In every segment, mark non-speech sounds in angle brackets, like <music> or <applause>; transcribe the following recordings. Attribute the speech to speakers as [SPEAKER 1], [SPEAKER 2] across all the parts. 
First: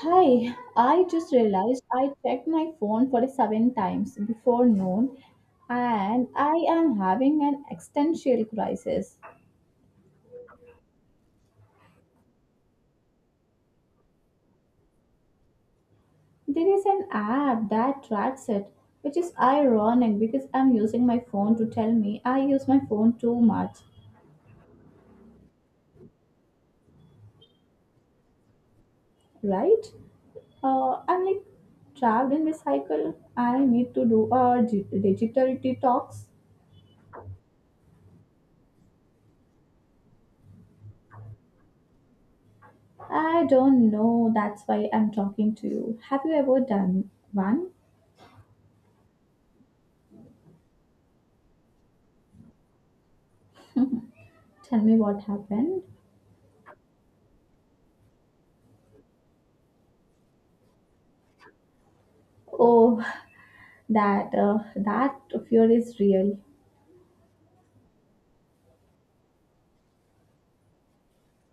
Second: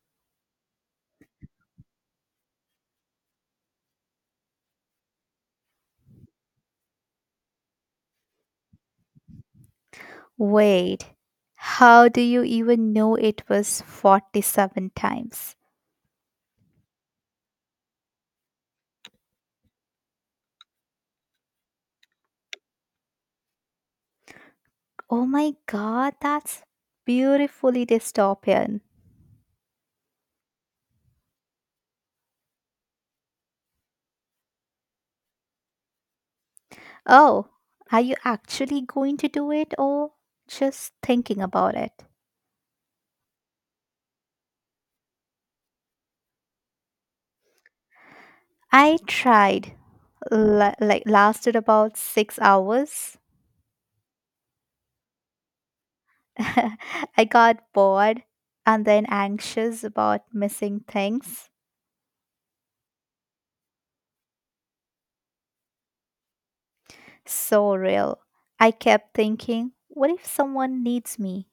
[SPEAKER 1] Hi, I just realized I checked my phone for seven times before noon and I am having an existential crisis.
[SPEAKER 2] Wait, how do you even know it was 47 times?
[SPEAKER 1] There is an app that tracks it, which is ironic because I'm using my phone to tell me I use my phone too much,
[SPEAKER 2] Oh my god, that's beautifully dystopian.
[SPEAKER 1] right? I'm like trapped in this cycle. I need to do a digital detox.
[SPEAKER 2] Oh, are you actually going to do it or just thinking about it?
[SPEAKER 1] I don't know, that's why I'm talking to you. Have you ever done one?
[SPEAKER 2] I tried, lasted about 6 hours.
[SPEAKER 1] Tell me what happened.
[SPEAKER 2] <laughs> I got bored and then anxious about missing things.
[SPEAKER 1] Oh, <laughs> that fear is real.
[SPEAKER 2] So real. I kept thinking, what if someone needs me?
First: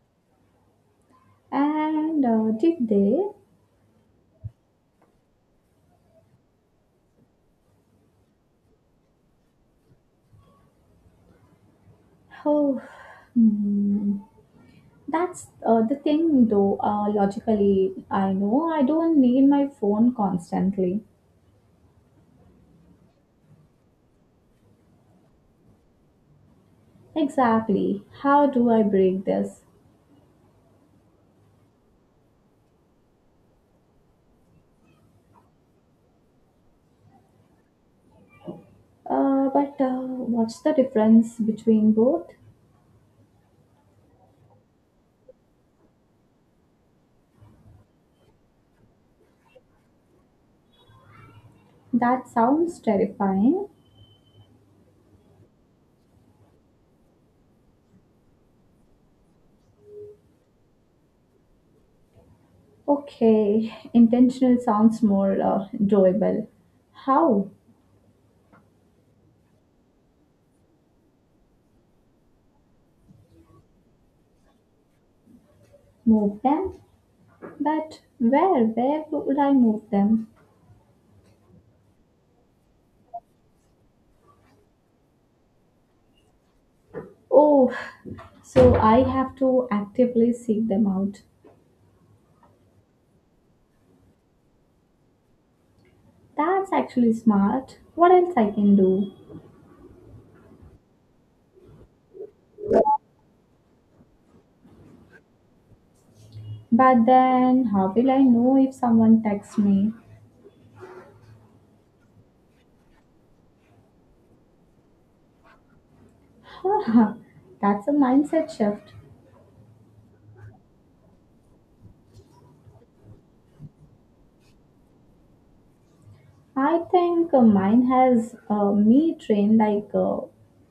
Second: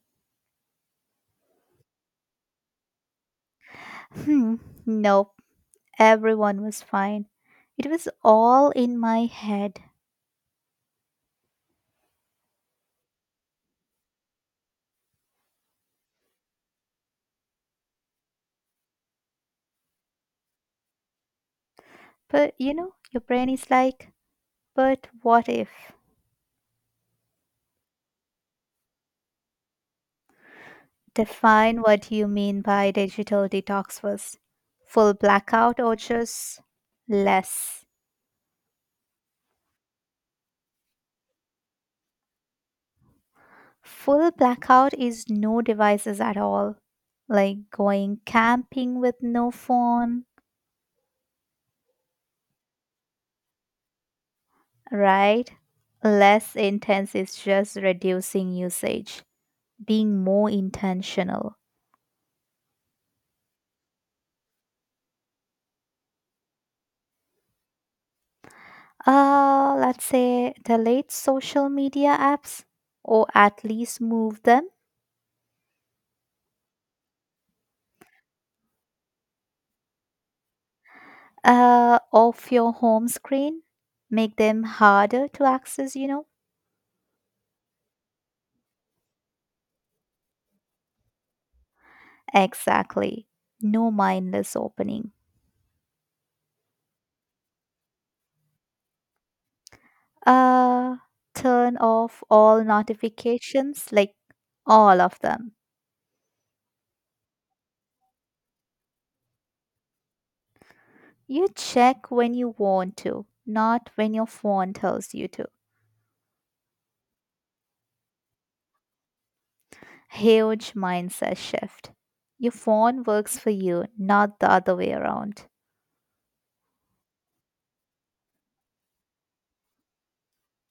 [SPEAKER 1] And did they?
[SPEAKER 2] Hmm, nope, everyone was fine. It was all in my head.
[SPEAKER 1] Oh, hmm. That's the thing, though. Logically, I know I don't need my phone constantly.
[SPEAKER 2] But you know, your brain is like, but what if?
[SPEAKER 1] Exactly. How do I break this?
[SPEAKER 2] Define what you mean by digital detox first. Full blackout or just less?
[SPEAKER 1] But what's the difference between both?
[SPEAKER 2] Full blackout is no devices at all. Like going camping with no phone,
[SPEAKER 1] That sounds terrifying.
[SPEAKER 2] right? Less intense is just reducing usage, being more intentional.
[SPEAKER 1] Okay, intentional sounds more doable. How?
[SPEAKER 2] Let's say delete social media apps or at least move them
[SPEAKER 1] Move them? But where? Where would I move them?
[SPEAKER 2] off your home screen. Make them harder to access, you know?
[SPEAKER 1] Oh, so I have to actively seek them out.
[SPEAKER 2] Exactly. No mindless opening.
[SPEAKER 1] That's actually smart. What else I can do?
[SPEAKER 2] Uh, Turn off all notifications, like all of them.
[SPEAKER 1] But then, how will I know if someone texts me?
[SPEAKER 2] You check when you want to, not when your phone tells you to.
[SPEAKER 1] Huh, that's a mindset shift.
[SPEAKER 2] Huge mindset shift. Your phone works for you, not the other way around.
[SPEAKER 1] I think mine has me trained like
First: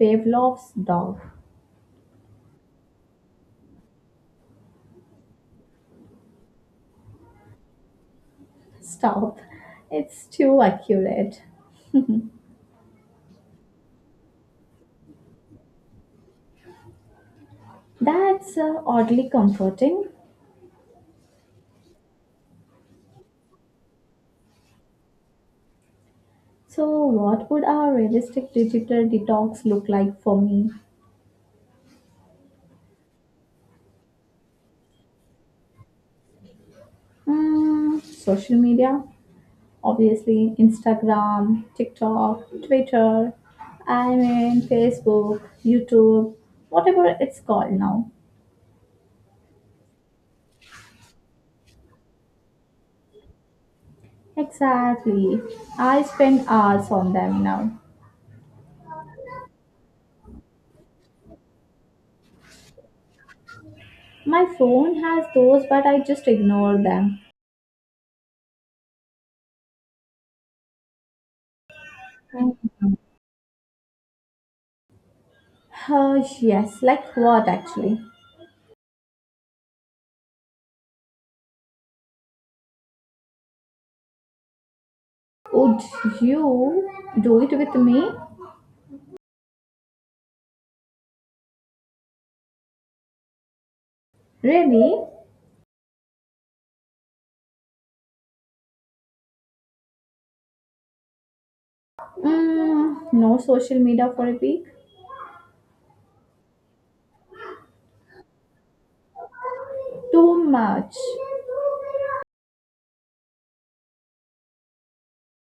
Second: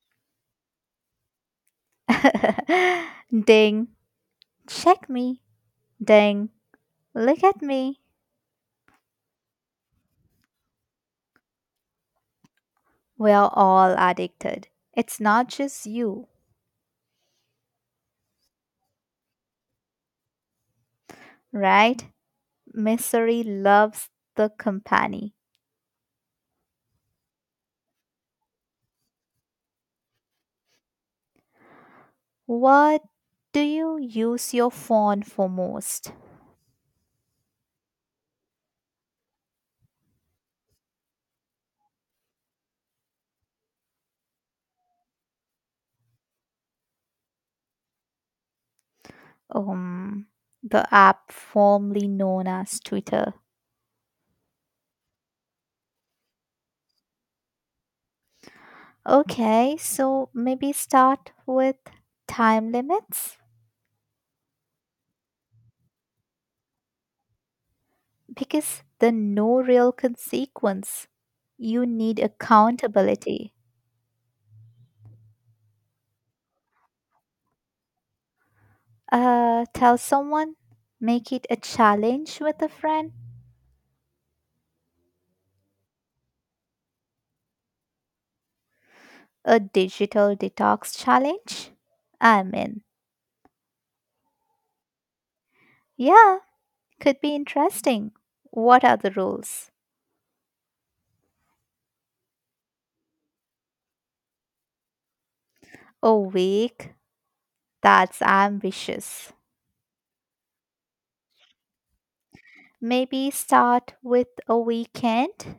[SPEAKER 1] Pavlov's dog.
[SPEAKER 2] <laughs> Ding, check me. Ding, look at me.
[SPEAKER 1] Stop. It's too accurate.
[SPEAKER 2] We're all addicted. It's not just you,
[SPEAKER 1] That's oddly comforting.
[SPEAKER 2] right? Misery loves the company.
[SPEAKER 1] So, what would a realistic digital detox look like for me?
[SPEAKER 2] What do you use your phone for most?
[SPEAKER 1] Social media, obviously, Instagram, TikTok, Twitter, I mean, Facebook, YouTube, whatever it's called now.
[SPEAKER 2] Um, the app formerly known as Twitter.
[SPEAKER 1] Exactly. I spend hours on them now.
[SPEAKER 2] Okay, so maybe start with time limits
[SPEAKER 1] My phone has those, but I just ignore them.
[SPEAKER 2] because the no real consequence. You need accountability.
[SPEAKER 1] Yes, like what actually?
[SPEAKER 2] Tell someone, make it a challenge with a friend,
[SPEAKER 1] Would you do it with me?
[SPEAKER 2] a digital detox challenge. I'm in.
[SPEAKER 1] Really?
[SPEAKER 2] Yeah, could be interesting. What are the rules?
[SPEAKER 1] No social media for a week.
[SPEAKER 2] A week? That's ambitious.
[SPEAKER 1] Too much.
[SPEAKER 2] Maybe start with a weekend?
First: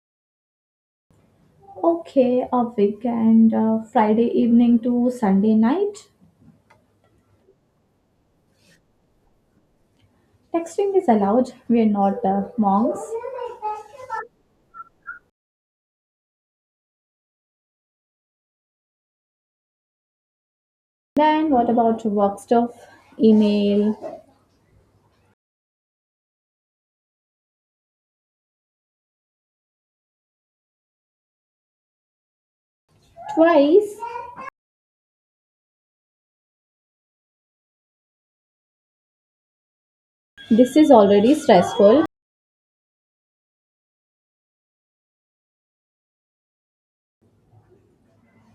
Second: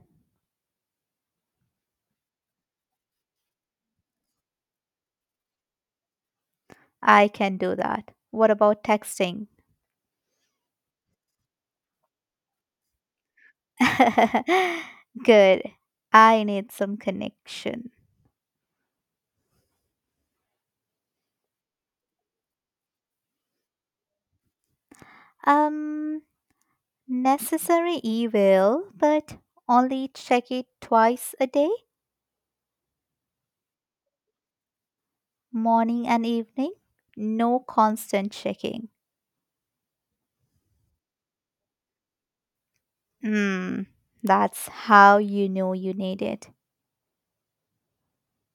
[SPEAKER 1] Okay, a weekend, Friday evening to Sunday night.
[SPEAKER 2] I can do that. What about texting?
[SPEAKER 1] Texting is allowed. We are not monks.
[SPEAKER 2] <laughs> Good. I need some connection.
[SPEAKER 1] Then what about work stuff? Email
[SPEAKER 2] Um, Necessary evil, but only check it twice a day,
[SPEAKER 1] twice.
[SPEAKER 2] morning and evening. No constant checking.
[SPEAKER 1] This is already stressful.
[SPEAKER 2] Mm, that's how you know you need it.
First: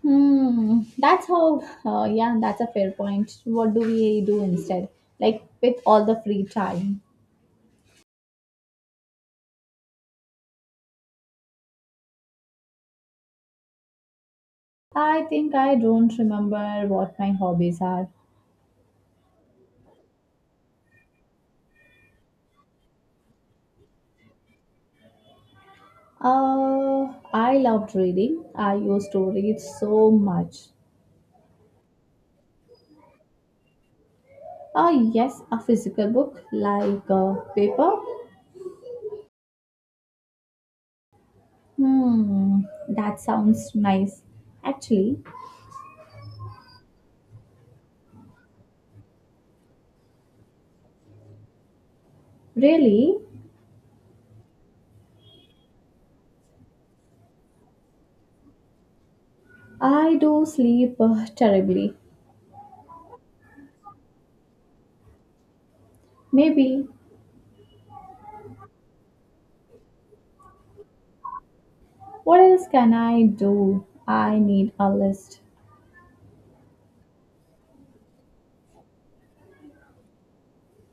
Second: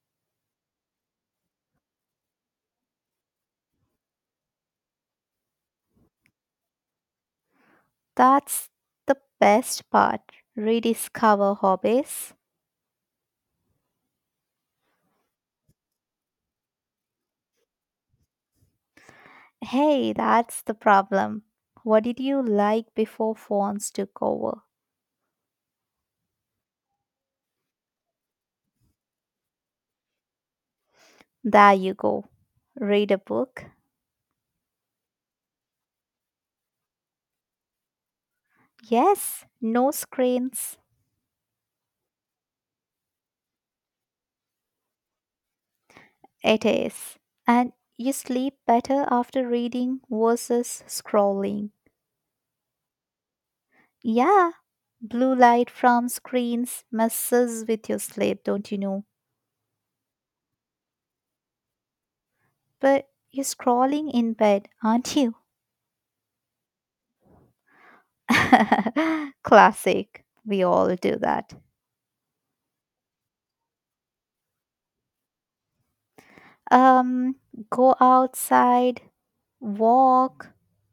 [SPEAKER 1] Hmm, that's how, yeah, that's a fair point. What do we do instead? Like with all the free time?
[SPEAKER 2] That's the best part. Rediscover hobbies.
[SPEAKER 1] I think I don't remember what my hobbies are.
[SPEAKER 2] Hey, that's the problem. What did you like before phones took over?
[SPEAKER 1] I loved reading. I used to read so much.
[SPEAKER 2] There you go. Read a book.
[SPEAKER 1] Ah, yes, a physical book like paper.
[SPEAKER 2] Yes, no screens.
[SPEAKER 1] Hmm, that sounds nice. Actually,
[SPEAKER 2] It is. And you sleep better after reading versus scrolling.
[SPEAKER 1] really,
[SPEAKER 2] Yeah, blue light from screens messes with your sleep, don't you know?
[SPEAKER 1] I do sleep terribly.
[SPEAKER 2] But you're scrolling in bed, aren't you?
[SPEAKER 1] Maybe.
[SPEAKER 2] <laughs> Classic. We all do that.
[SPEAKER 1] What else can I do? I need a list.
[SPEAKER 2] Um, Go outside, walk,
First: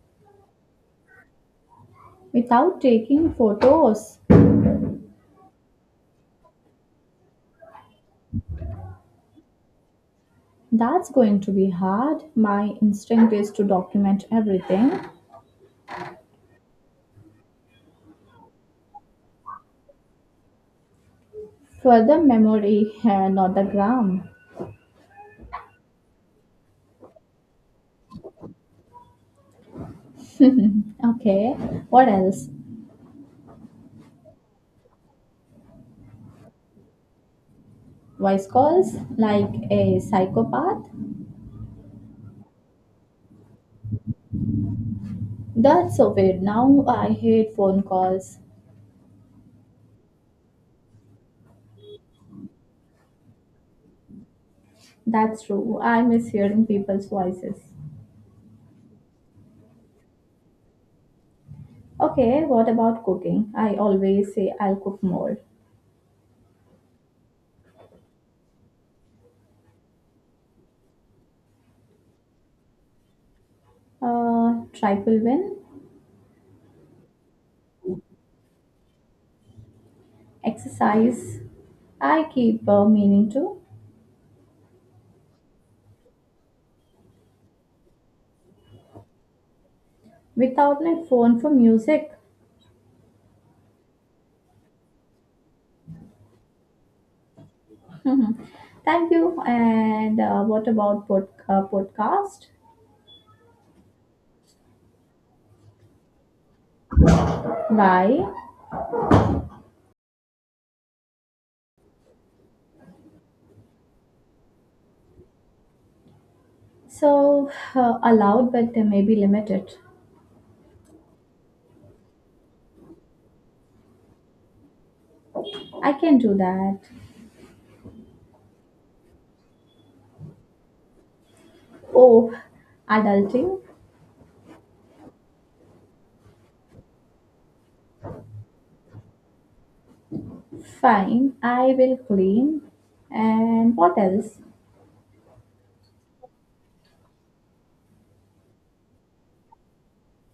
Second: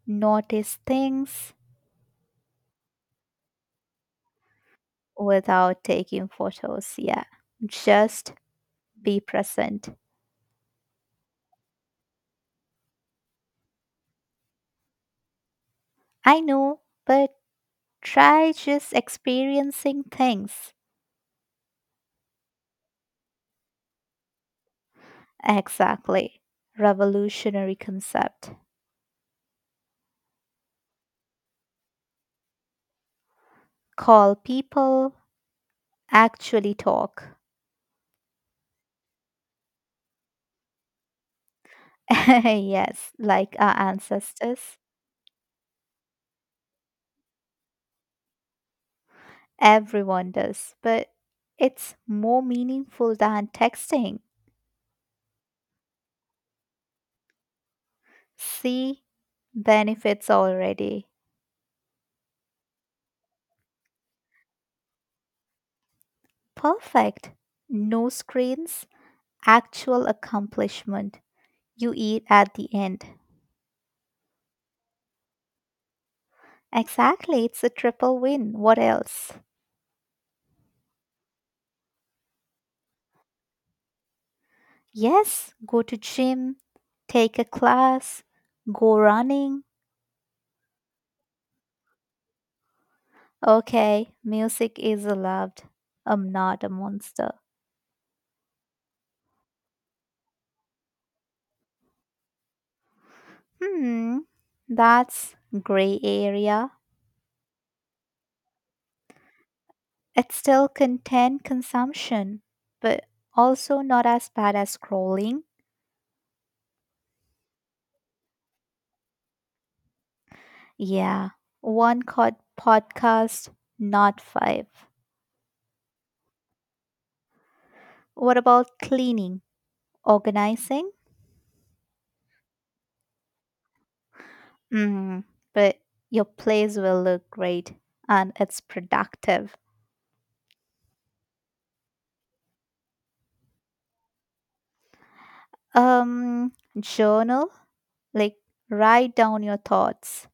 [SPEAKER 2] notice things
[SPEAKER 1] Without taking photos,
[SPEAKER 2] without taking photos. Yeah, just be present.
[SPEAKER 1] that's going to be hard. My instinct is to document everything
[SPEAKER 2] I know, but try just experiencing things.
[SPEAKER 1] for the memory, <laughs> not the gram.
[SPEAKER 2] Exactly. Revolutionary concept.
[SPEAKER 1] <laughs> Okay, what else?
[SPEAKER 2] Call people, actually talk.
[SPEAKER 1] Voice calls like a psychopath?
[SPEAKER 2] <laughs> Yes, like our ancestors.
[SPEAKER 1] That's so weird. Now I hate phone calls.
[SPEAKER 2] Everyone does, but it's more meaningful than texting.
[SPEAKER 1] That's true. I miss hearing people's voices.
[SPEAKER 2] See, benefits already.
[SPEAKER 1] Okay, what about cooking? I always say I'll cook more.
[SPEAKER 2] Perfect. No screens, actual accomplishment. You eat at the end.
[SPEAKER 1] Trifle win?
[SPEAKER 2] Exactly, it's a triple win. What else?
[SPEAKER 1] Exercise? I keep meaning to.
[SPEAKER 2] Yes, go to gym, take a class, go running.
[SPEAKER 1] Without my phone for music.
[SPEAKER 2] Okay, music is allowed. I'm not a monster.
[SPEAKER 1] Thank you. And what about podcast?
[SPEAKER 2] Hmm, that's gray area.
[SPEAKER 1] Bye.
[SPEAKER 2] It's still content consumption, but also not as bad as scrolling.
[SPEAKER 1] So allowed, but they may be limited.
[SPEAKER 2] Yeah, one cod podcast, not five.
[SPEAKER 1] I can do that.
[SPEAKER 2] What about cleaning, organizing?
[SPEAKER 1] Oh, adulting?
[SPEAKER 2] Mm, but your place will look great and it's productive.
[SPEAKER 1] Fine, I will clean. And what else?
[SPEAKER 2] Um, Journal, like write down your thoughts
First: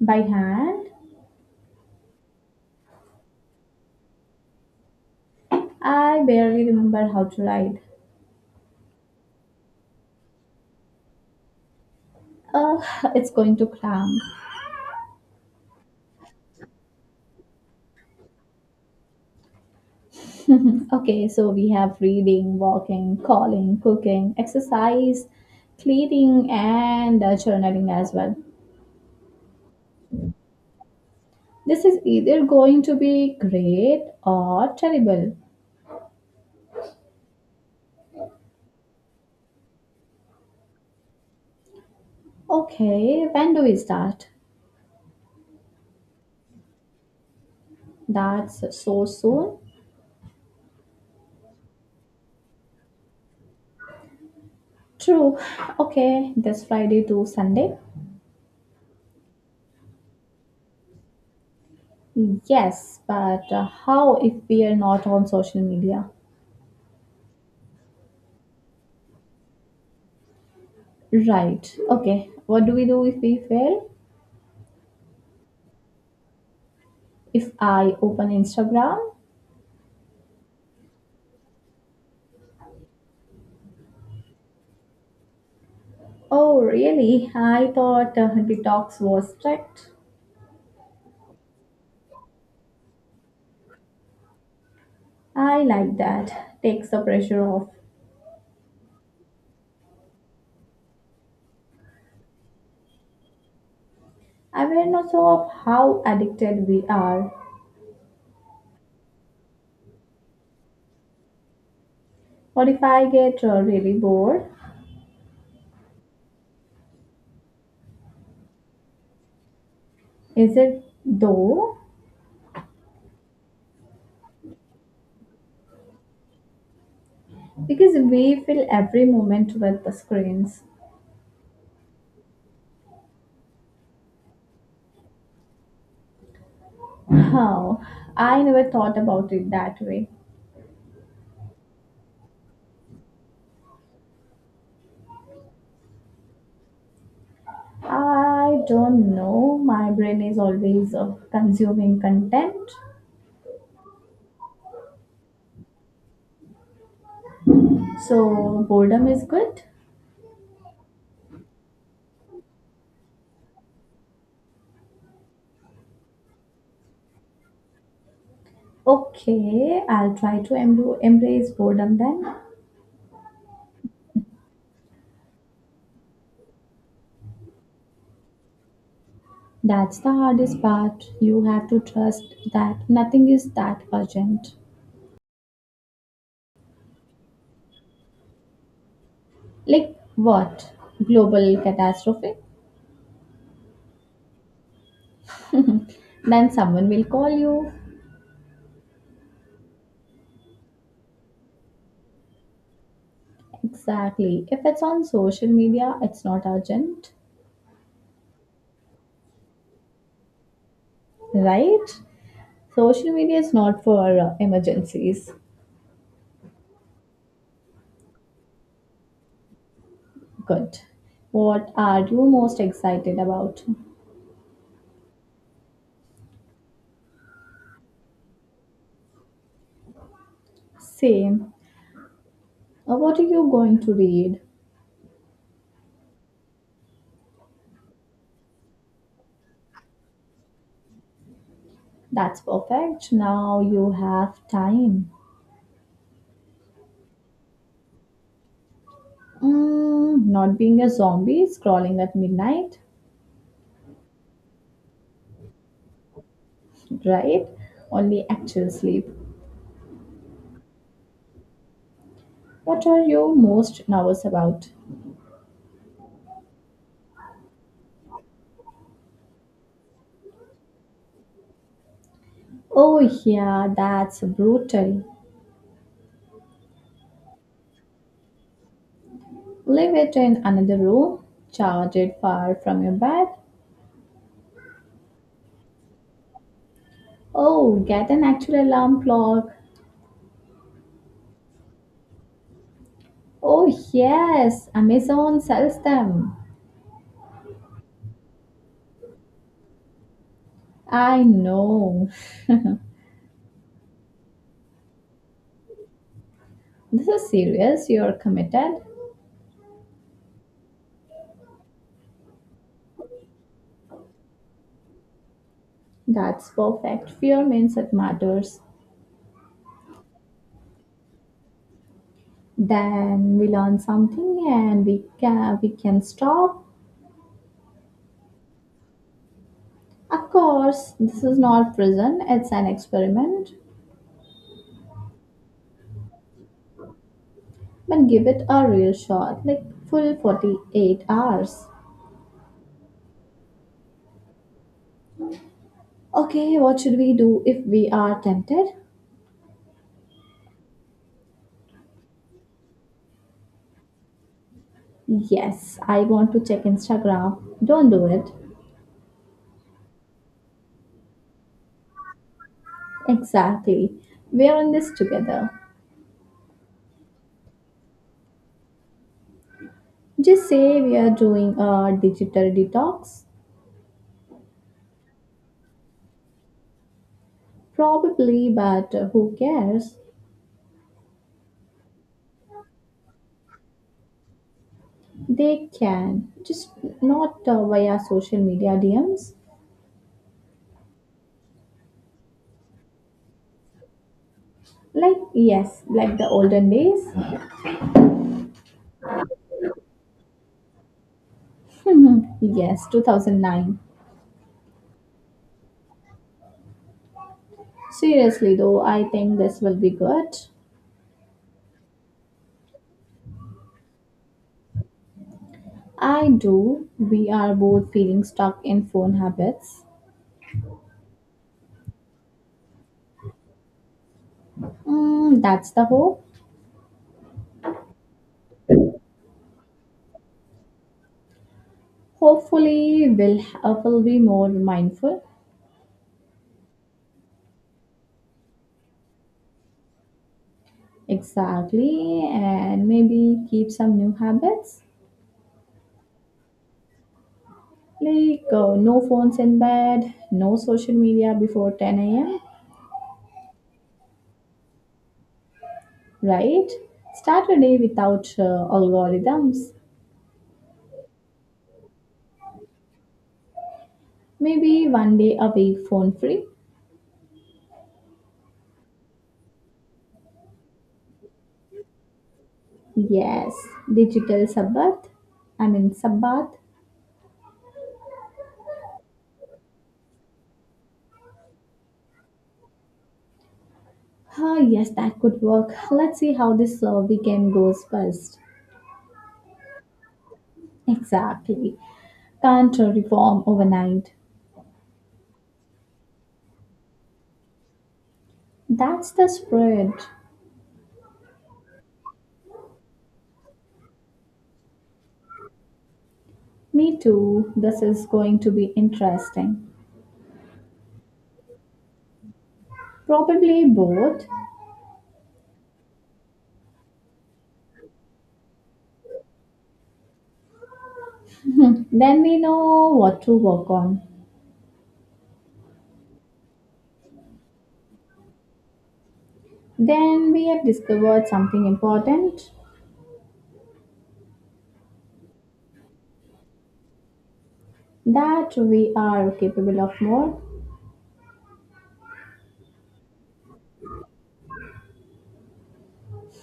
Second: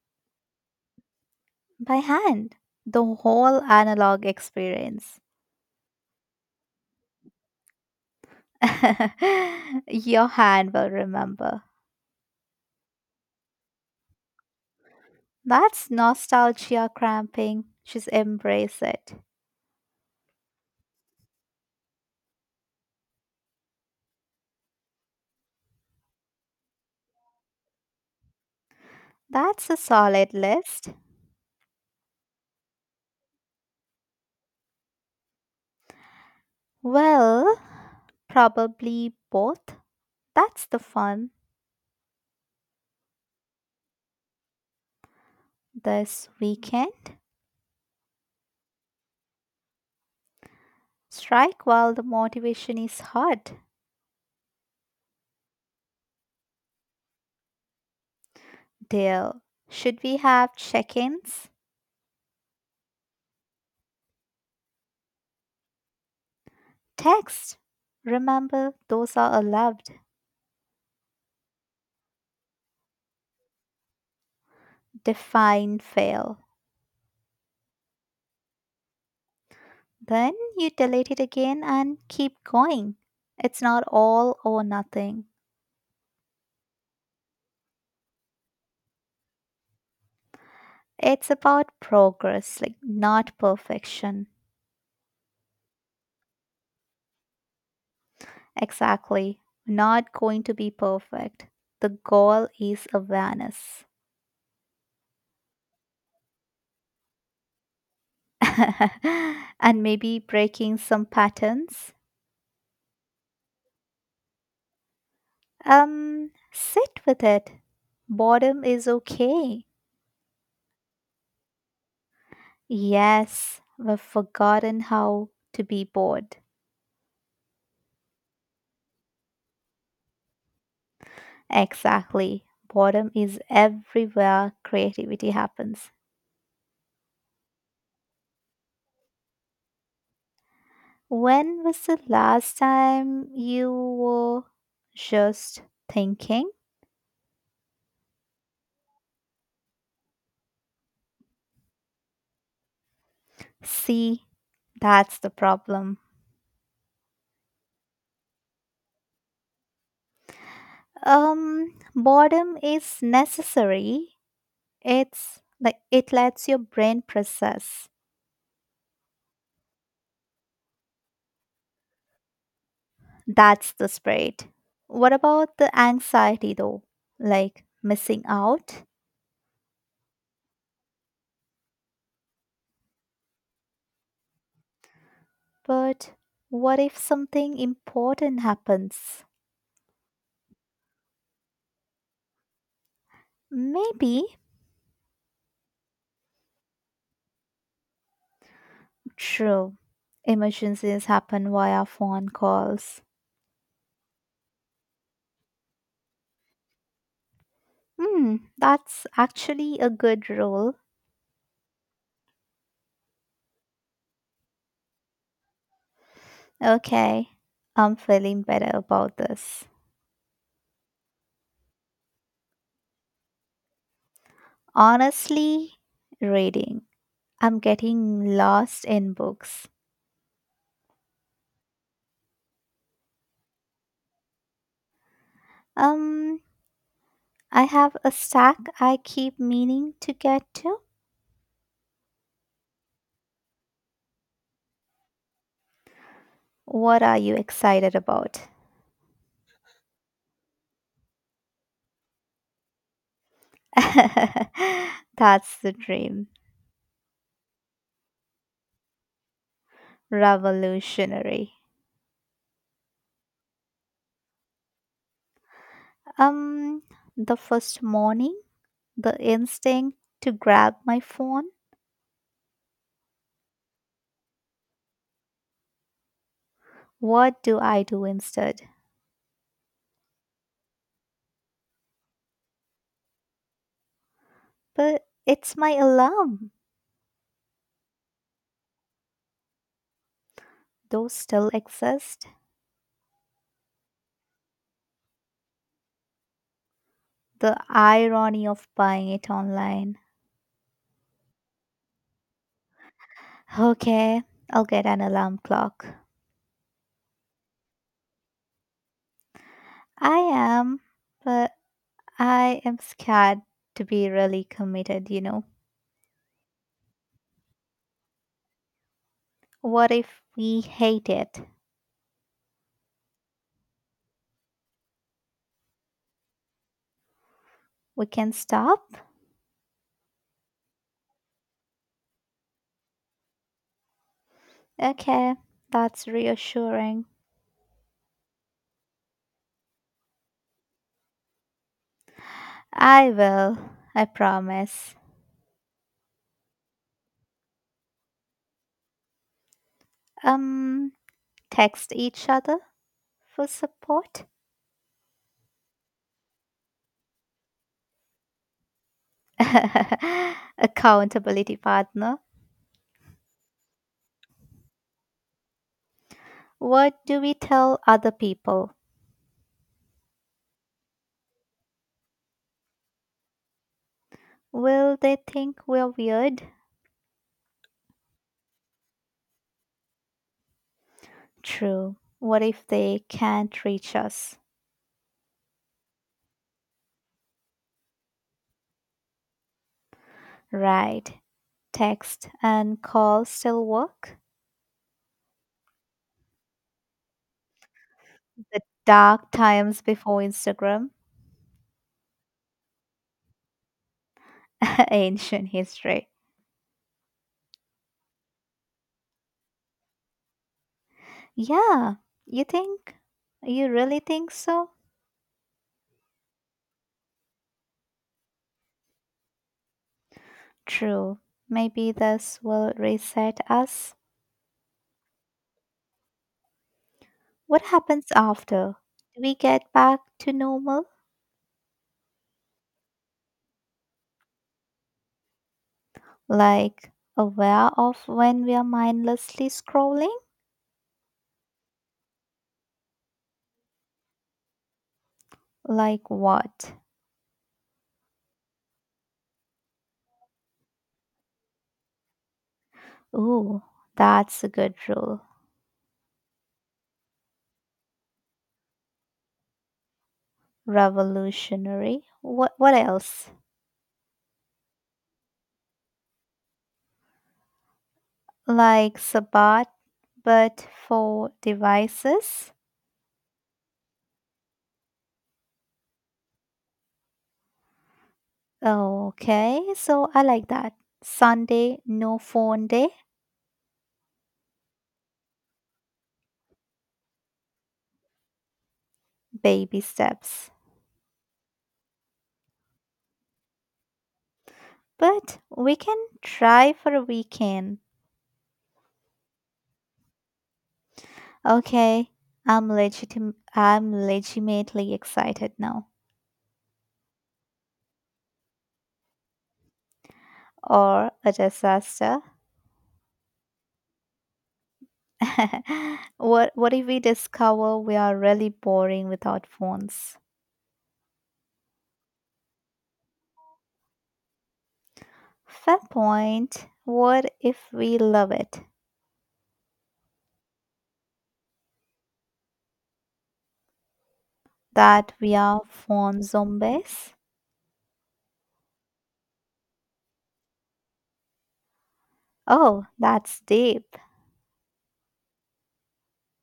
[SPEAKER 1] By hand?
[SPEAKER 2] by hand, the whole analog experience.
[SPEAKER 1] I barely remember how to write.
[SPEAKER 2] <laughs> Your hand will remember.
[SPEAKER 1] Uh, <laughs> it's going to cram.
[SPEAKER 2] That's nostalgia cramping. Just embrace it.
[SPEAKER 1] <laughs> Okay, so we have reading, walking, calling, cooking, exercise, cleaning, and journaling as well.
[SPEAKER 2] That's a solid list.
[SPEAKER 1] This is either going to be great or terrible.
[SPEAKER 2] Well, probably both. That's the fun
[SPEAKER 1] Okay, when do we start?
[SPEAKER 2] this weekend.
[SPEAKER 1] That's so soon.
[SPEAKER 2] Strike while the motivation is hot,
[SPEAKER 1] True. Okay, this Friday to Sunday.
[SPEAKER 2] dear. Should we have check ins?
[SPEAKER 1] Yes, but how if we are not on social media?
[SPEAKER 2] Text. Remember, those are allowed.
[SPEAKER 1] Right. Okay, what do we do if we fail?
[SPEAKER 2] Define fail.
[SPEAKER 1] If I open Instagram?
[SPEAKER 2] Then you delete it again and keep going. It's not all or nothing.
[SPEAKER 1] Oh, really? I thought detox was strict.
[SPEAKER 2] It's about progress, like not perfection.
[SPEAKER 1] I like that. Takes the pressure off.
[SPEAKER 2] Exactly. Not going to be perfect. The goal is awareness.
[SPEAKER 1] Awareness of how addicted we are.
[SPEAKER 2] <laughs> And maybe breaking some patterns.
[SPEAKER 1] What if I get really bored?
[SPEAKER 2] Sit with it. Boredom is okay.
[SPEAKER 1] Is it though?
[SPEAKER 2] Yes, we've forgotten how to be bored.
[SPEAKER 1] Because we fill every moment with the screens.
[SPEAKER 2] Exactly. Boredom is everywhere creativity happens.
[SPEAKER 1] How? I never thought about it that way.
[SPEAKER 2] When was the last time you were just thinking?
[SPEAKER 1] I don't know. My brain is always consuming content.
[SPEAKER 2] See, that's the problem.
[SPEAKER 1] So boredom is good.
[SPEAKER 2] Boredom is necessary. It's like it lets your brain process.
[SPEAKER 1] Okay, I'll try to embrace boredom then.
[SPEAKER 2] That's the spirit. What about the anxiety though? Like missing out?
[SPEAKER 1] That's the hardest part. You have to trust that nothing is that urgent.
[SPEAKER 2] But what if something important happens?
[SPEAKER 1] Like what? Global catastrophe?
[SPEAKER 2] Maybe.
[SPEAKER 1] Then someone will call you.
[SPEAKER 2] True. Emergencies happen via phone calls.
[SPEAKER 1] Exactly. If it's on social media, it's not urgent,
[SPEAKER 2] Hmm, that's actually a good rule.
[SPEAKER 1] right? Social media is not for emergencies.
[SPEAKER 2] Okay, I'm feeling better about this.
[SPEAKER 1] Good. What are you most excited about?
[SPEAKER 2] Honestly, reading. I'm getting lost in books.
[SPEAKER 1] Same. What are you going to read?
[SPEAKER 2] Um, I have a stack I keep meaning to get to.
[SPEAKER 1] That's perfect. Now you have time.
[SPEAKER 2] What are you excited about?
[SPEAKER 1] Not being a zombie scrolling at midnight,
[SPEAKER 2] <laughs> That's the dream.
[SPEAKER 1] right? Only actual sleep.
[SPEAKER 2] Revolutionary.
[SPEAKER 1] What are you most nervous about?
[SPEAKER 2] Um, the first morning, the instinct to grab my phone.
[SPEAKER 1] Oh, yeah, that's brutal.
[SPEAKER 2] What do I do instead?
[SPEAKER 1] Leave it in another room, charge it far from your bed.
[SPEAKER 2] But it's my alarm.
[SPEAKER 1] Oh, get an actual alarm clock.
[SPEAKER 2] Those still exist.
[SPEAKER 1] Oh, yes, Amazon sells them.
[SPEAKER 2] The irony of buying it online.
[SPEAKER 1] I know. <laughs> This
[SPEAKER 2] Okay, I'll get an alarm clock.
[SPEAKER 1] is serious, you're committed.
[SPEAKER 2] I am, but I am scared to be really committed, you know.
[SPEAKER 1] That's perfect. Fear means it matters.
[SPEAKER 2] What if we hate it?
[SPEAKER 1] Then we learn something and we can stop.
[SPEAKER 2] We can stop?
[SPEAKER 1] Of course, this is not prison, it's an experiment.
[SPEAKER 2] Okay, that's reassuring.
[SPEAKER 1] But give it a real shot, like full 48 hours.
[SPEAKER 2] I will, I promise.
[SPEAKER 1] Okay, what should we do if we are tempted?
[SPEAKER 2] Um, Text each other for support.
[SPEAKER 1] Yes, I want to check Instagram. Don't do it.
[SPEAKER 2] <laughs> Accountability partner.
[SPEAKER 1] Exactly. We are in this together.
[SPEAKER 2] What do we tell other people?
[SPEAKER 1] Just say we are doing a digital detox.
[SPEAKER 2] Will they think we're weird?
[SPEAKER 1] Probably, but who cares?
[SPEAKER 2] True. What if they can't reach us?
[SPEAKER 1] They can. Just not via social media DMs.
[SPEAKER 2] Right. Text, and call still work?
[SPEAKER 1] Like, yes, like the olden days.
[SPEAKER 2] The dark times before Instagram.
[SPEAKER 1] <laughs> Yes, 2009.
[SPEAKER 2] <laughs> Ancient history.
[SPEAKER 1] Seriously, though, I think this will be good.
[SPEAKER 2] Yeah, you think? You really think so?
[SPEAKER 1] I do. We are both feeling stuck in phone habits.
[SPEAKER 2] True. Maybe this will reset us.
[SPEAKER 1] That's the hope.
[SPEAKER 2] What happens after? Do we get back to normal?
[SPEAKER 1] Hopefully, we'll be more mindful.
[SPEAKER 2] Like aware of when we are mindlessly scrolling?
[SPEAKER 1] Exactly. And maybe keep some new habits
[SPEAKER 2] Like what?
[SPEAKER 1] like no phones in bed, no social media before 10 a.m.,
[SPEAKER 2] Ooh, that's a good rule.
[SPEAKER 1] right? Start a day without algorithms.
[SPEAKER 2] Revolutionary. What else?
[SPEAKER 1] Maybe one day a week phone free.
[SPEAKER 2] Like Sabat, but for devices.
[SPEAKER 1] Yes, digital sabbath. I mean, sabbath.
[SPEAKER 2] Okay, so I like that. Sunday, no phone day,
[SPEAKER 1] Ah, yes, that could work. Let's see how this weekend goes first.
[SPEAKER 2] baby steps.
[SPEAKER 1] Exactly. Can't reform overnight.
[SPEAKER 2] But we can try for a weekend.
[SPEAKER 1] That's the spirit.
[SPEAKER 2] Okay, I'm legitimately excited now.
[SPEAKER 1] Me too. This is going to be interesting.
[SPEAKER 2] Or a disaster.
[SPEAKER 1] Probably both.
[SPEAKER 2] <laughs> What if we discover we are really boring without phones?
[SPEAKER 1] Hmm, then we know what to work on.
[SPEAKER 2] Fair point. What if we love it?
[SPEAKER 1] Then we have discovered something important
[SPEAKER 2] That we are phone zombies?
[SPEAKER 1] that we are capable of more.
[SPEAKER 2] Oh, that's deep,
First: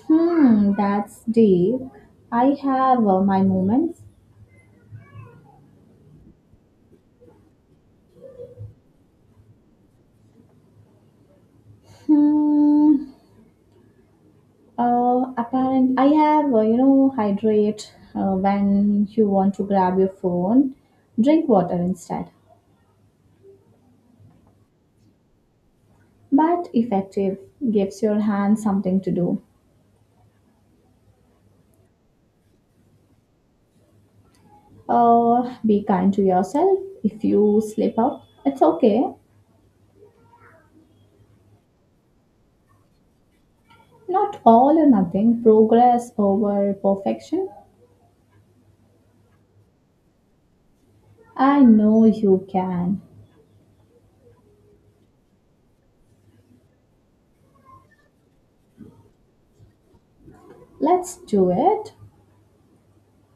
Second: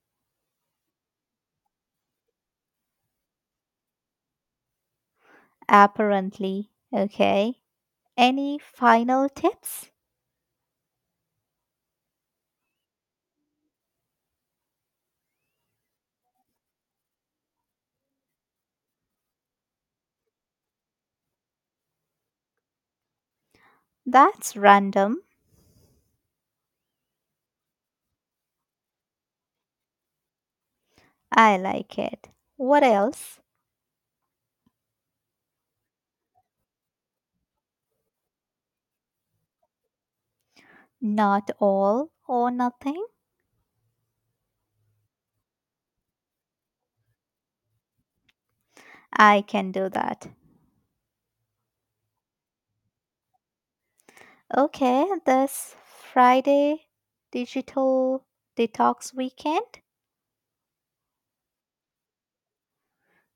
[SPEAKER 1] Hmm, that's deep. I have my moments.
[SPEAKER 2] apparently. Okay. Any final tips?
[SPEAKER 1] Hmm. Hydrate when you want to grab your phone, drink water instead.
[SPEAKER 2] That's random.
[SPEAKER 1] But effective gives your hand something to do.
[SPEAKER 2] I like it. What else?
[SPEAKER 1] Be kind to yourself. If you slip up, it's okay.
[SPEAKER 2] Not all or nothing?
[SPEAKER 1] Not all or nothing, progress over perfection.
[SPEAKER 2] I can do that.
[SPEAKER 1] I know you can.
[SPEAKER 2] Okay, this Friday digital detox weekend.
[SPEAKER 1] Let's do it.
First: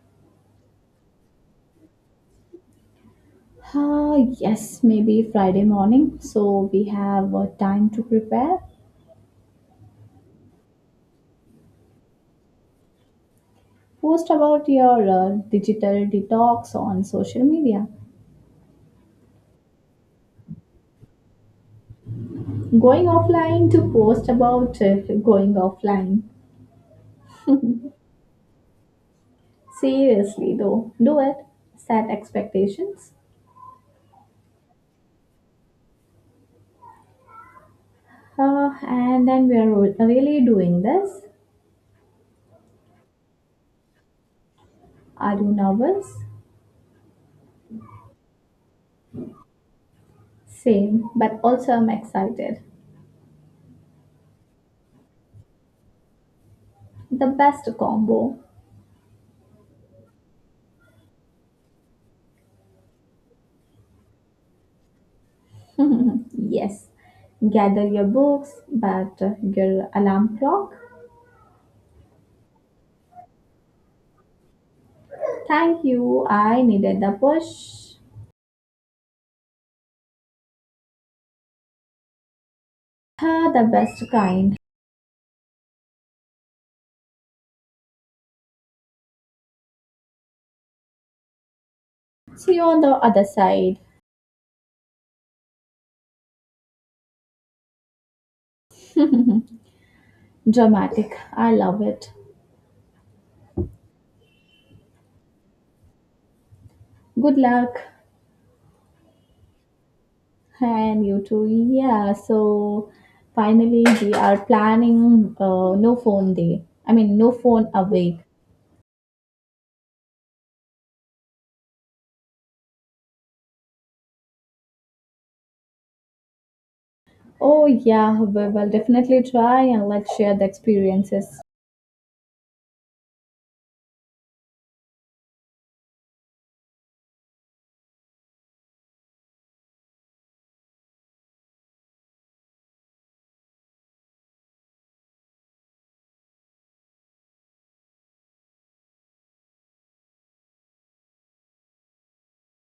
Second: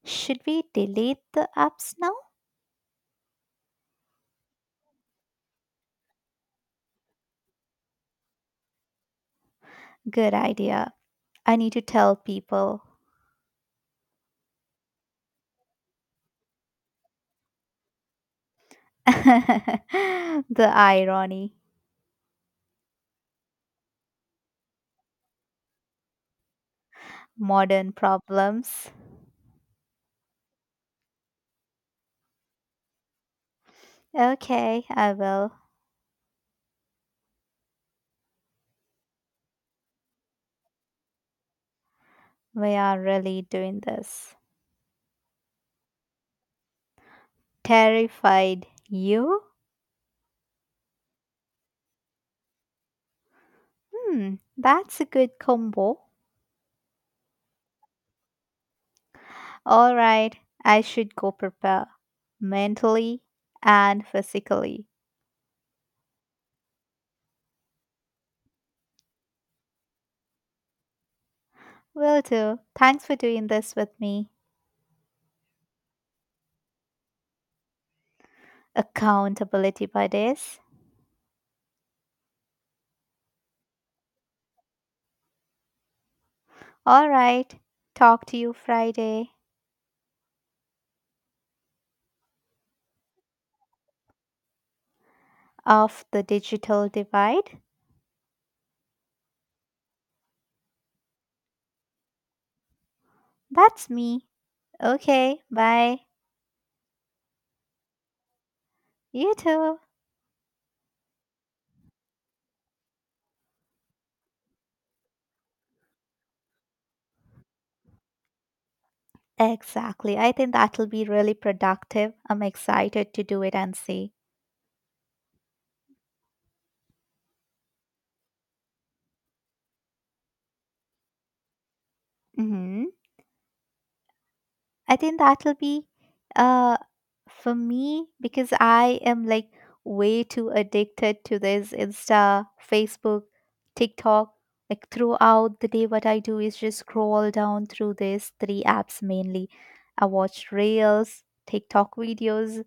[SPEAKER 2] Should we delete the apps now?
[SPEAKER 1] Ah yes, maybe Friday morning, so we have time to prepare.
[SPEAKER 2] Good idea. I need to tell people.
[SPEAKER 1] Post about your digital detox on social media.
[SPEAKER 2] <laughs> The irony.
[SPEAKER 1] Going offline to post about going offline.
[SPEAKER 2] Modern problems.
[SPEAKER 1] Seriously, though, do it. Set expectations.
[SPEAKER 2] Okay, I will.
[SPEAKER 1] And then we are really doing this.
[SPEAKER 2] We are really doing this.
[SPEAKER 1] Are you nervous?
[SPEAKER 2] Terrified you?
[SPEAKER 1] Same, but also I'm excited.
[SPEAKER 2] Hmm, that's a good combo.
[SPEAKER 1] The best combo.
[SPEAKER 2] All right, I should go prepare mentally and physically.
[SPEAKER 1] Yes. Gather your books, but your alarm clock.
[SPEAKER 2] Will do. Thanks for doing this with me.
[SPEAKER 1] Thank you. I needed the push.
[SPEAKER 2] Accountability by this.
[SPEAKER 1] Ah, the best kind.
[SPEAKER 2] All right, talk to you Friday
[SPEAKER 1] See you on the other side.
[SPEAKER 2] of the digital divide.
[SPEAKER 1] Dramatic. I love it.
[SPEAKER 2] That's me. Okay, bye.
[SPEAKER 1] Good luck.
[SPEAKER 2] You too.
[SPEAKER 1] And you too. Yeah. So finally, we are planning no phone day. I mean, no phone awake.
[SPEAKER 2] Exactly. I think that'll be really productive. I'm excited to do it and see.
[SPEAKER 1] Oh, yeah. We will definitely try and let's share the experiences.
[SPEAKER 2] Mhm. I think that'll be uh for me because I am like way too addicted to this Insta, Facebook, TikTok. Like throughout the day what I do is just scroll down through these three apps mainly. I watch Reels, TikTok videos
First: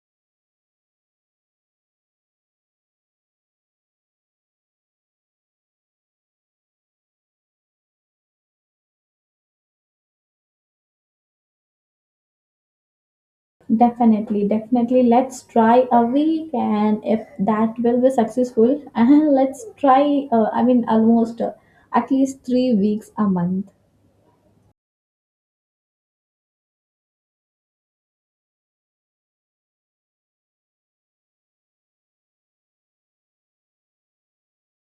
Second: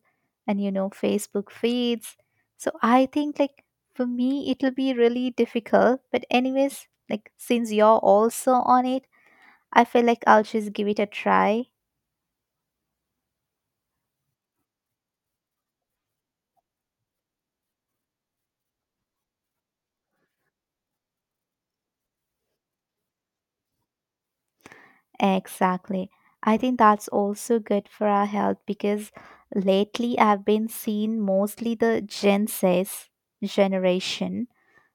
[SPEAKER 2] and you know Facebook feeds. So I think like for me it'll be really difficult, but anyways, like since you're also on it, I feel like I'll just give it a try.
[SPEAKER 1] Definitely, definitely. Let's try a week, and if that will be successful, <laughs> and let's try. I mean, almost at least 3 weeks a month.
[SPEAKER 2] Exactly. I think that's also good for our health because lately I've been seeing mostly the Gen Z's generation.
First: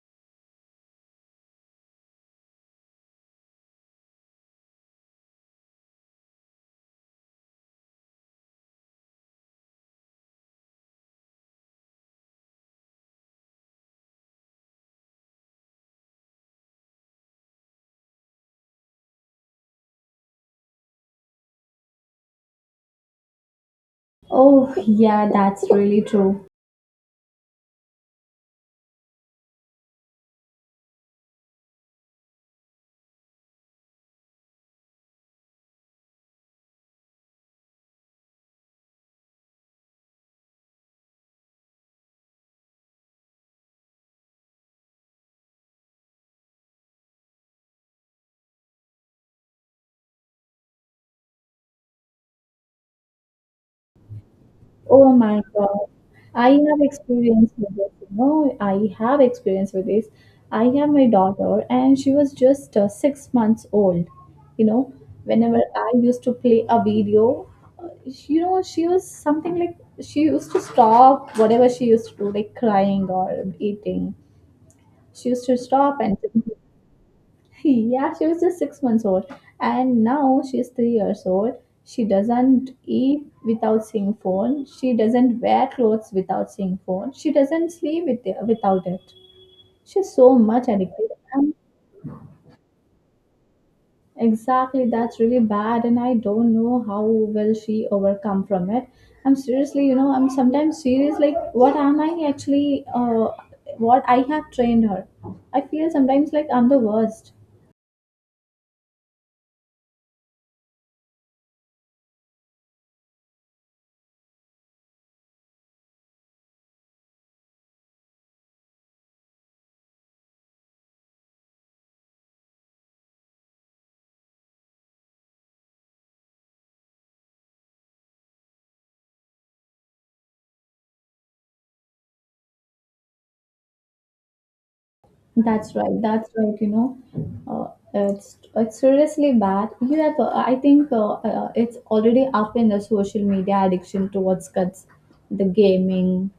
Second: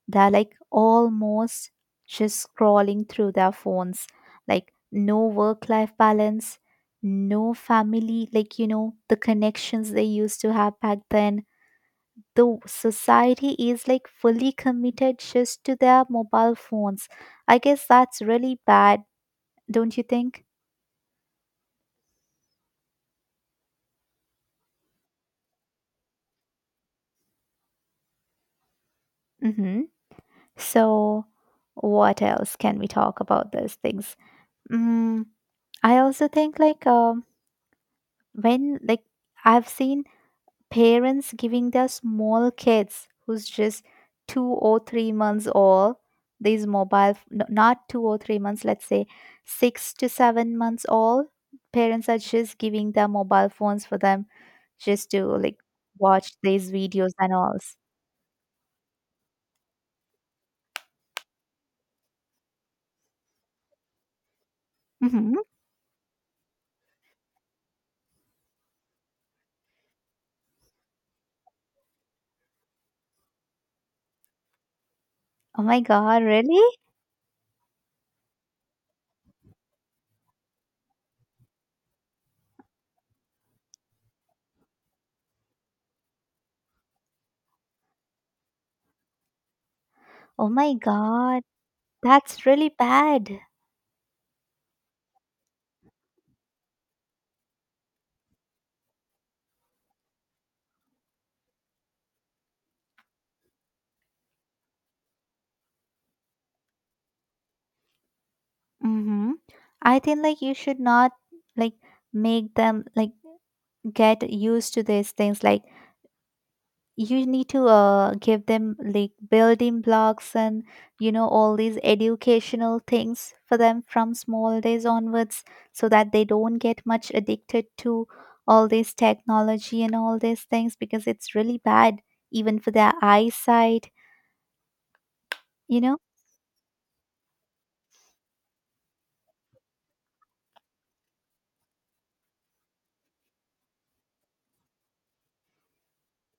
[SPEAKER 2] They're like almost just scrolling through their phones, like no work life balance, no family, like, you know, the connections they used to have back then. The society is like fully committed just to their mobile phones. I guess that's really bad, don't you think?
[SPEAKER 1] Oh, yeah, that's really true.
[SPEAKER 2] Mm hmm. So, what else can we talk about those things? Mm, I also think like when like I've seen parents giving their small kids who's just 2 or 3 months old these not 2 or 3 months, let's say 6 to 7 months old, parents are just giving their mobile phones for them
[SPEAKER 1] Oh
[SPEAKER 2] just to
[SPEAKER 1] my
[SPEAKER 2] like
[SPEAKER 1] God.
[SPEAKER 2] watch
[SPEAKER 1] I
[SPEAKER 2] these
[SPEAKER 1] have
[SPEAKER 2] videos and
[SPEAKER 1] experience
[SPEAKER 2] all.
[SPEAKER 1] with this, you know, I have experience with this. I have my daughter and she was just 6 months old. You know,
[SPEAKER 2] Mhm.
[SPEAKER 1] whenever I used to play a video, she was something like she used to stop whatever she used to do, like crying or eating. She used to
[SPEAKER 2] Oh my
[SPEAKER 1] stop and
[SPEAKER 2] god, really?
[SPEAKER 1] <laughs> yeah, she was just 6 months old, and now she's 3 years old. She doesn't eat without seeing phone. She doesn't wear clothes without seeing phone. She doesn't sleep without it. She's so
[SPEAKER 2] Oh
[SPEAKER 1] much
[SPEAKER 2] my
[SPEAKER 1] addicted.
[SPEAKER 2] god.
[SPEAKER 1] And
[SPEAKER 2] That's really bad.
[SPEAKER 1] exactly, that's really bad, and I don't know how will she overcome from it. I'm seriously, you know, I'm sometimes serious. Like, what am I actually? What I have trained her. I feel sometimes like I'm the worst.
[SPEAKER 2] Mm-hmm. I think like you should not like make them like get used to these things. Like you need to give them like building blocks and you know all these educational things for them from small days onwards, so that they don't get much addicted to all this technology and all these things because it's really bad even for their eyesight.
[SPEAKER 1] That's
[SPEAKER 2] You know.
[SPEAKER 1] right. That's right. You know, uh, it's seriously bad. You have, I think, it's already up in the social media addiction towards cuts, the gaming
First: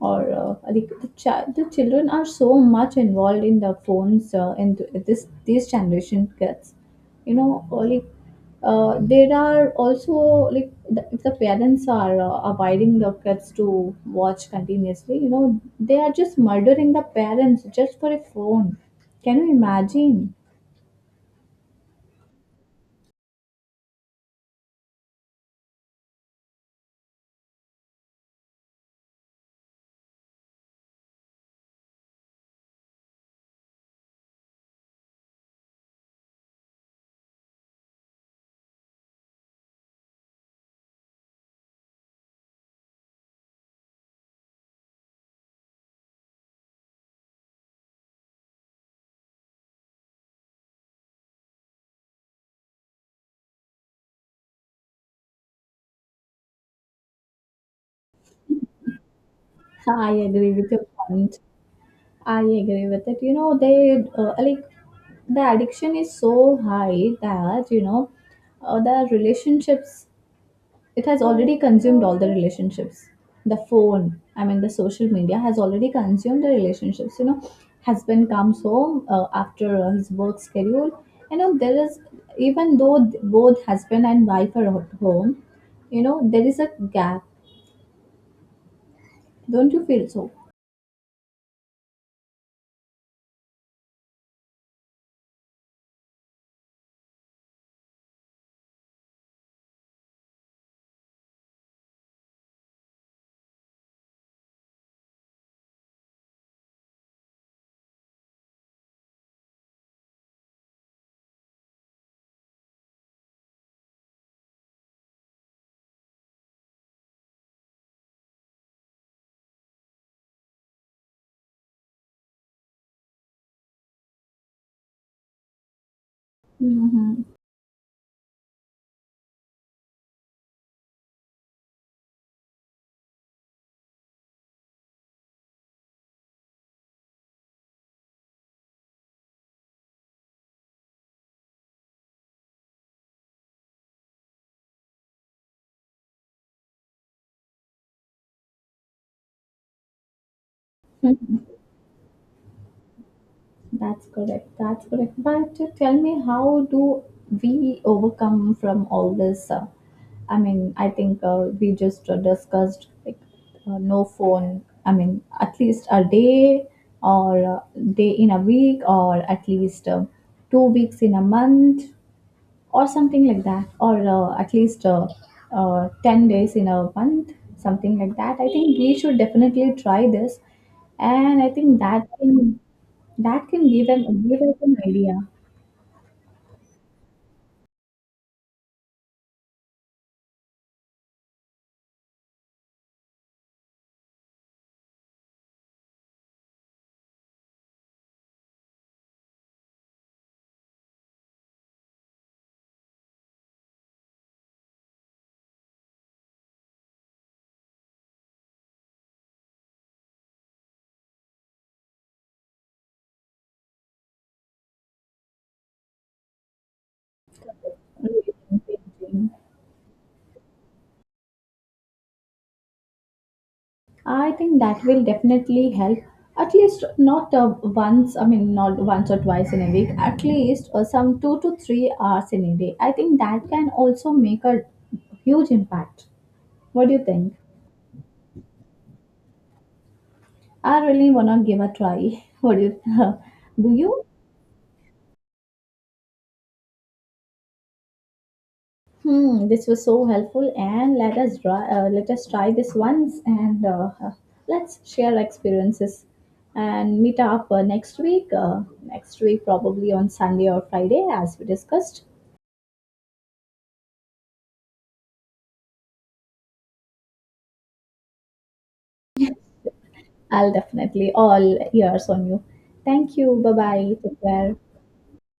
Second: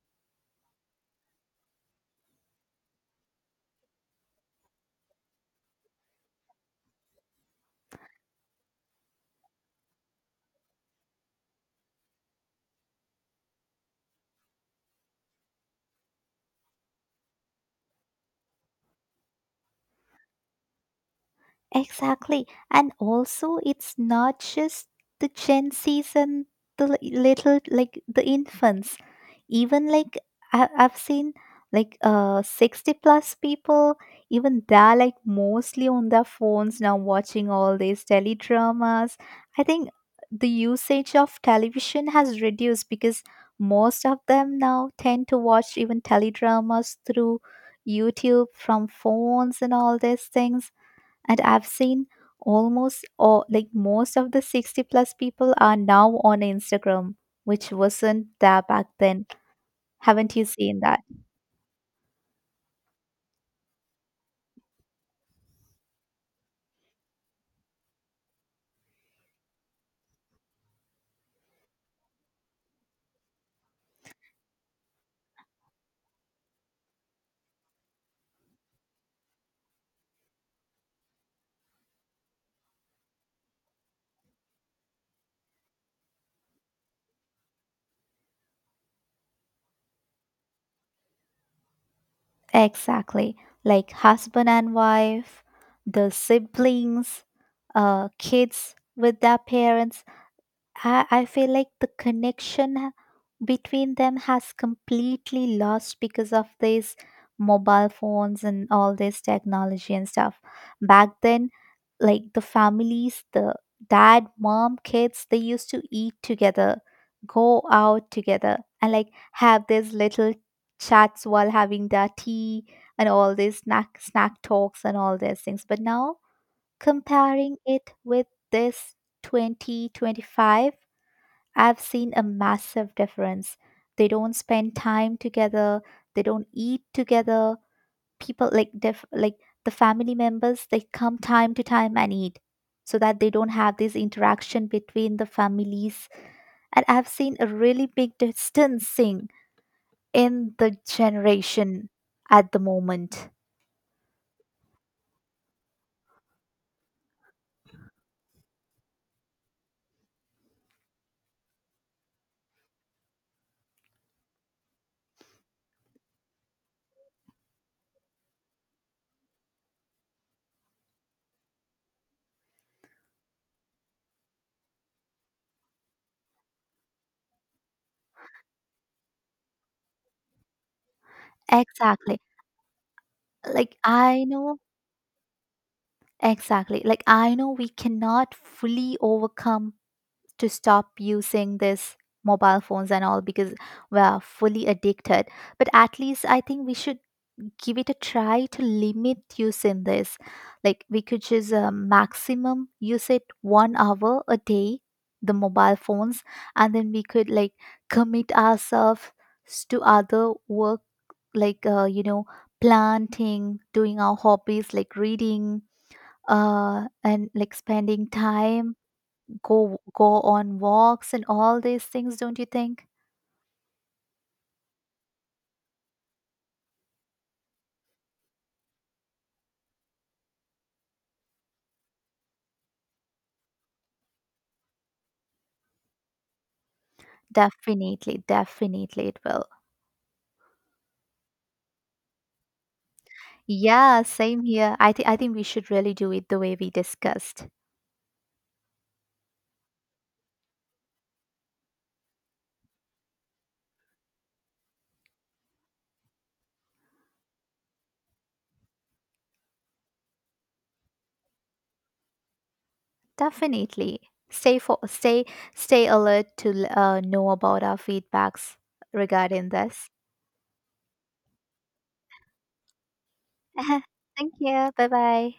[SPEAKER 1] or the children are so much involved in the phones in this these generation kids you know or like there are also like if the parents are abiding the kids to watch continuously you know they are just murdering the parents just for a phone can you imagine.
[SPEAKER 2] Exactly. And also, it's not just the Gen Zs and the little, like the infants. Even like I've seen like 60 plus people, even they're like mostly on their phones now watching all these teledramas. I think the usage of television has reduced because most of them now tend to watch even teledramas through YouTube from phones and all these things, and I've seen almost all, like most of the 60 plus people are now on Instagram, which wasn't there back then.
[SPEAKER 1] I
[SPEAKER 2] Haven't you
[SPEAKER 1] agree with
[SPEAKER 2] seen
[SPEAKER 1] your
[SPEAKER 2] that?
[SPEAKER 1] point. I agree with it. You know, they like the addiction is so high that you know the relationships. It has already consumed all the relationships. The phone, I mean, the social media has already consumed the relationships. You know, husband comes home after his work schedule. You know, there is even though both husband and wife are at home, you know, there is a gap. Don't you feel so?
[SPEAKER 2] Exactly, like husband and wife, the siblings, uh, kids with their parents. I feel like the between them has completely lost because of these mobile phones and all this technology and stuff. Back then, like the families, the dad, mom, kids, they used to eat together, go out together, and like have these little chats while having their tea and all these snack talks and all these things. But now
[SPEAKER 1] Mm-hmm.
[SPEAKER 2] comparing it with this 2025, I've seen a massive difference. They don't spend time together, they don't eat together. People like like the family members, they come time to time and eat, so that they don't have this interaction between the families. And I've seen a really big distancing in the generation at the moment.
[SPEAKER 1] That's correct. That's correct. But tell me, how do we overcome from all this? I mean, I think we just discussed like no phone. I mean, at least a day or day in a week, or at least 2 weeks in a month or something like that or at least 10 days in a month something like that. I think we should definitely try this, and I think that
[SPEAKER 2] Exactly.
[SPEAKER 1] can
[SPEAKER 2] Like
[SPEAKER 1] give an
[SPEAKER 2] I
[SPEAKER 1] give us
[SPEAKER 2] know
[SPEAKER 1] an idea.
[SPEAKER 2] exactly. Like I know we cannot fully overcome to stop using this mobile phones and all because we are fully addicted, but at least I think we should give it a try to limit use in this. Like we could just maximum use it 1 hour a day, the mobile phones, and then we could like commit ourselves to other work like you know, planting, doing our hobbies like reading, uh, and like spending time, go on walks and all these things, don't you think?
[SPEAKER 1] I think that will definitely help at least not once. I mean, not once or twice in a week, at least some 2 to 3 hours in a day. I think that can also make a huge impact. What do you think?
[SPEAKER 2] Definitely, definitely it will.
[SPEAKER 1] I really wanna give a try. <laughs> What do you <laughs> do?
[SPEAKER 2] Yeah,
[SPEAKER 1] You?
[SPEAKER 2] same here. I think we should really do it the way we discussed.
[SPEAKER 1] Hmm. This was so helpful, and let us try. Let us try this once, and let's share experiences, and meet up next week. Next week, probably on Sunday or Friday, as we discussed.
[SPEAKER 2] Definitely stay for stay stay alert to know about our feedbacks regarding this.
[SPEAKER 1] I'll definitely all ears on you. Thank you. Bye
[SPEAKER 2] <laughs>
[SPEAKER 1] bye. Take
[SPEAKER 2] Thank
[SPEAKER 1] care.
[SPEAKER 2] you, bye bye.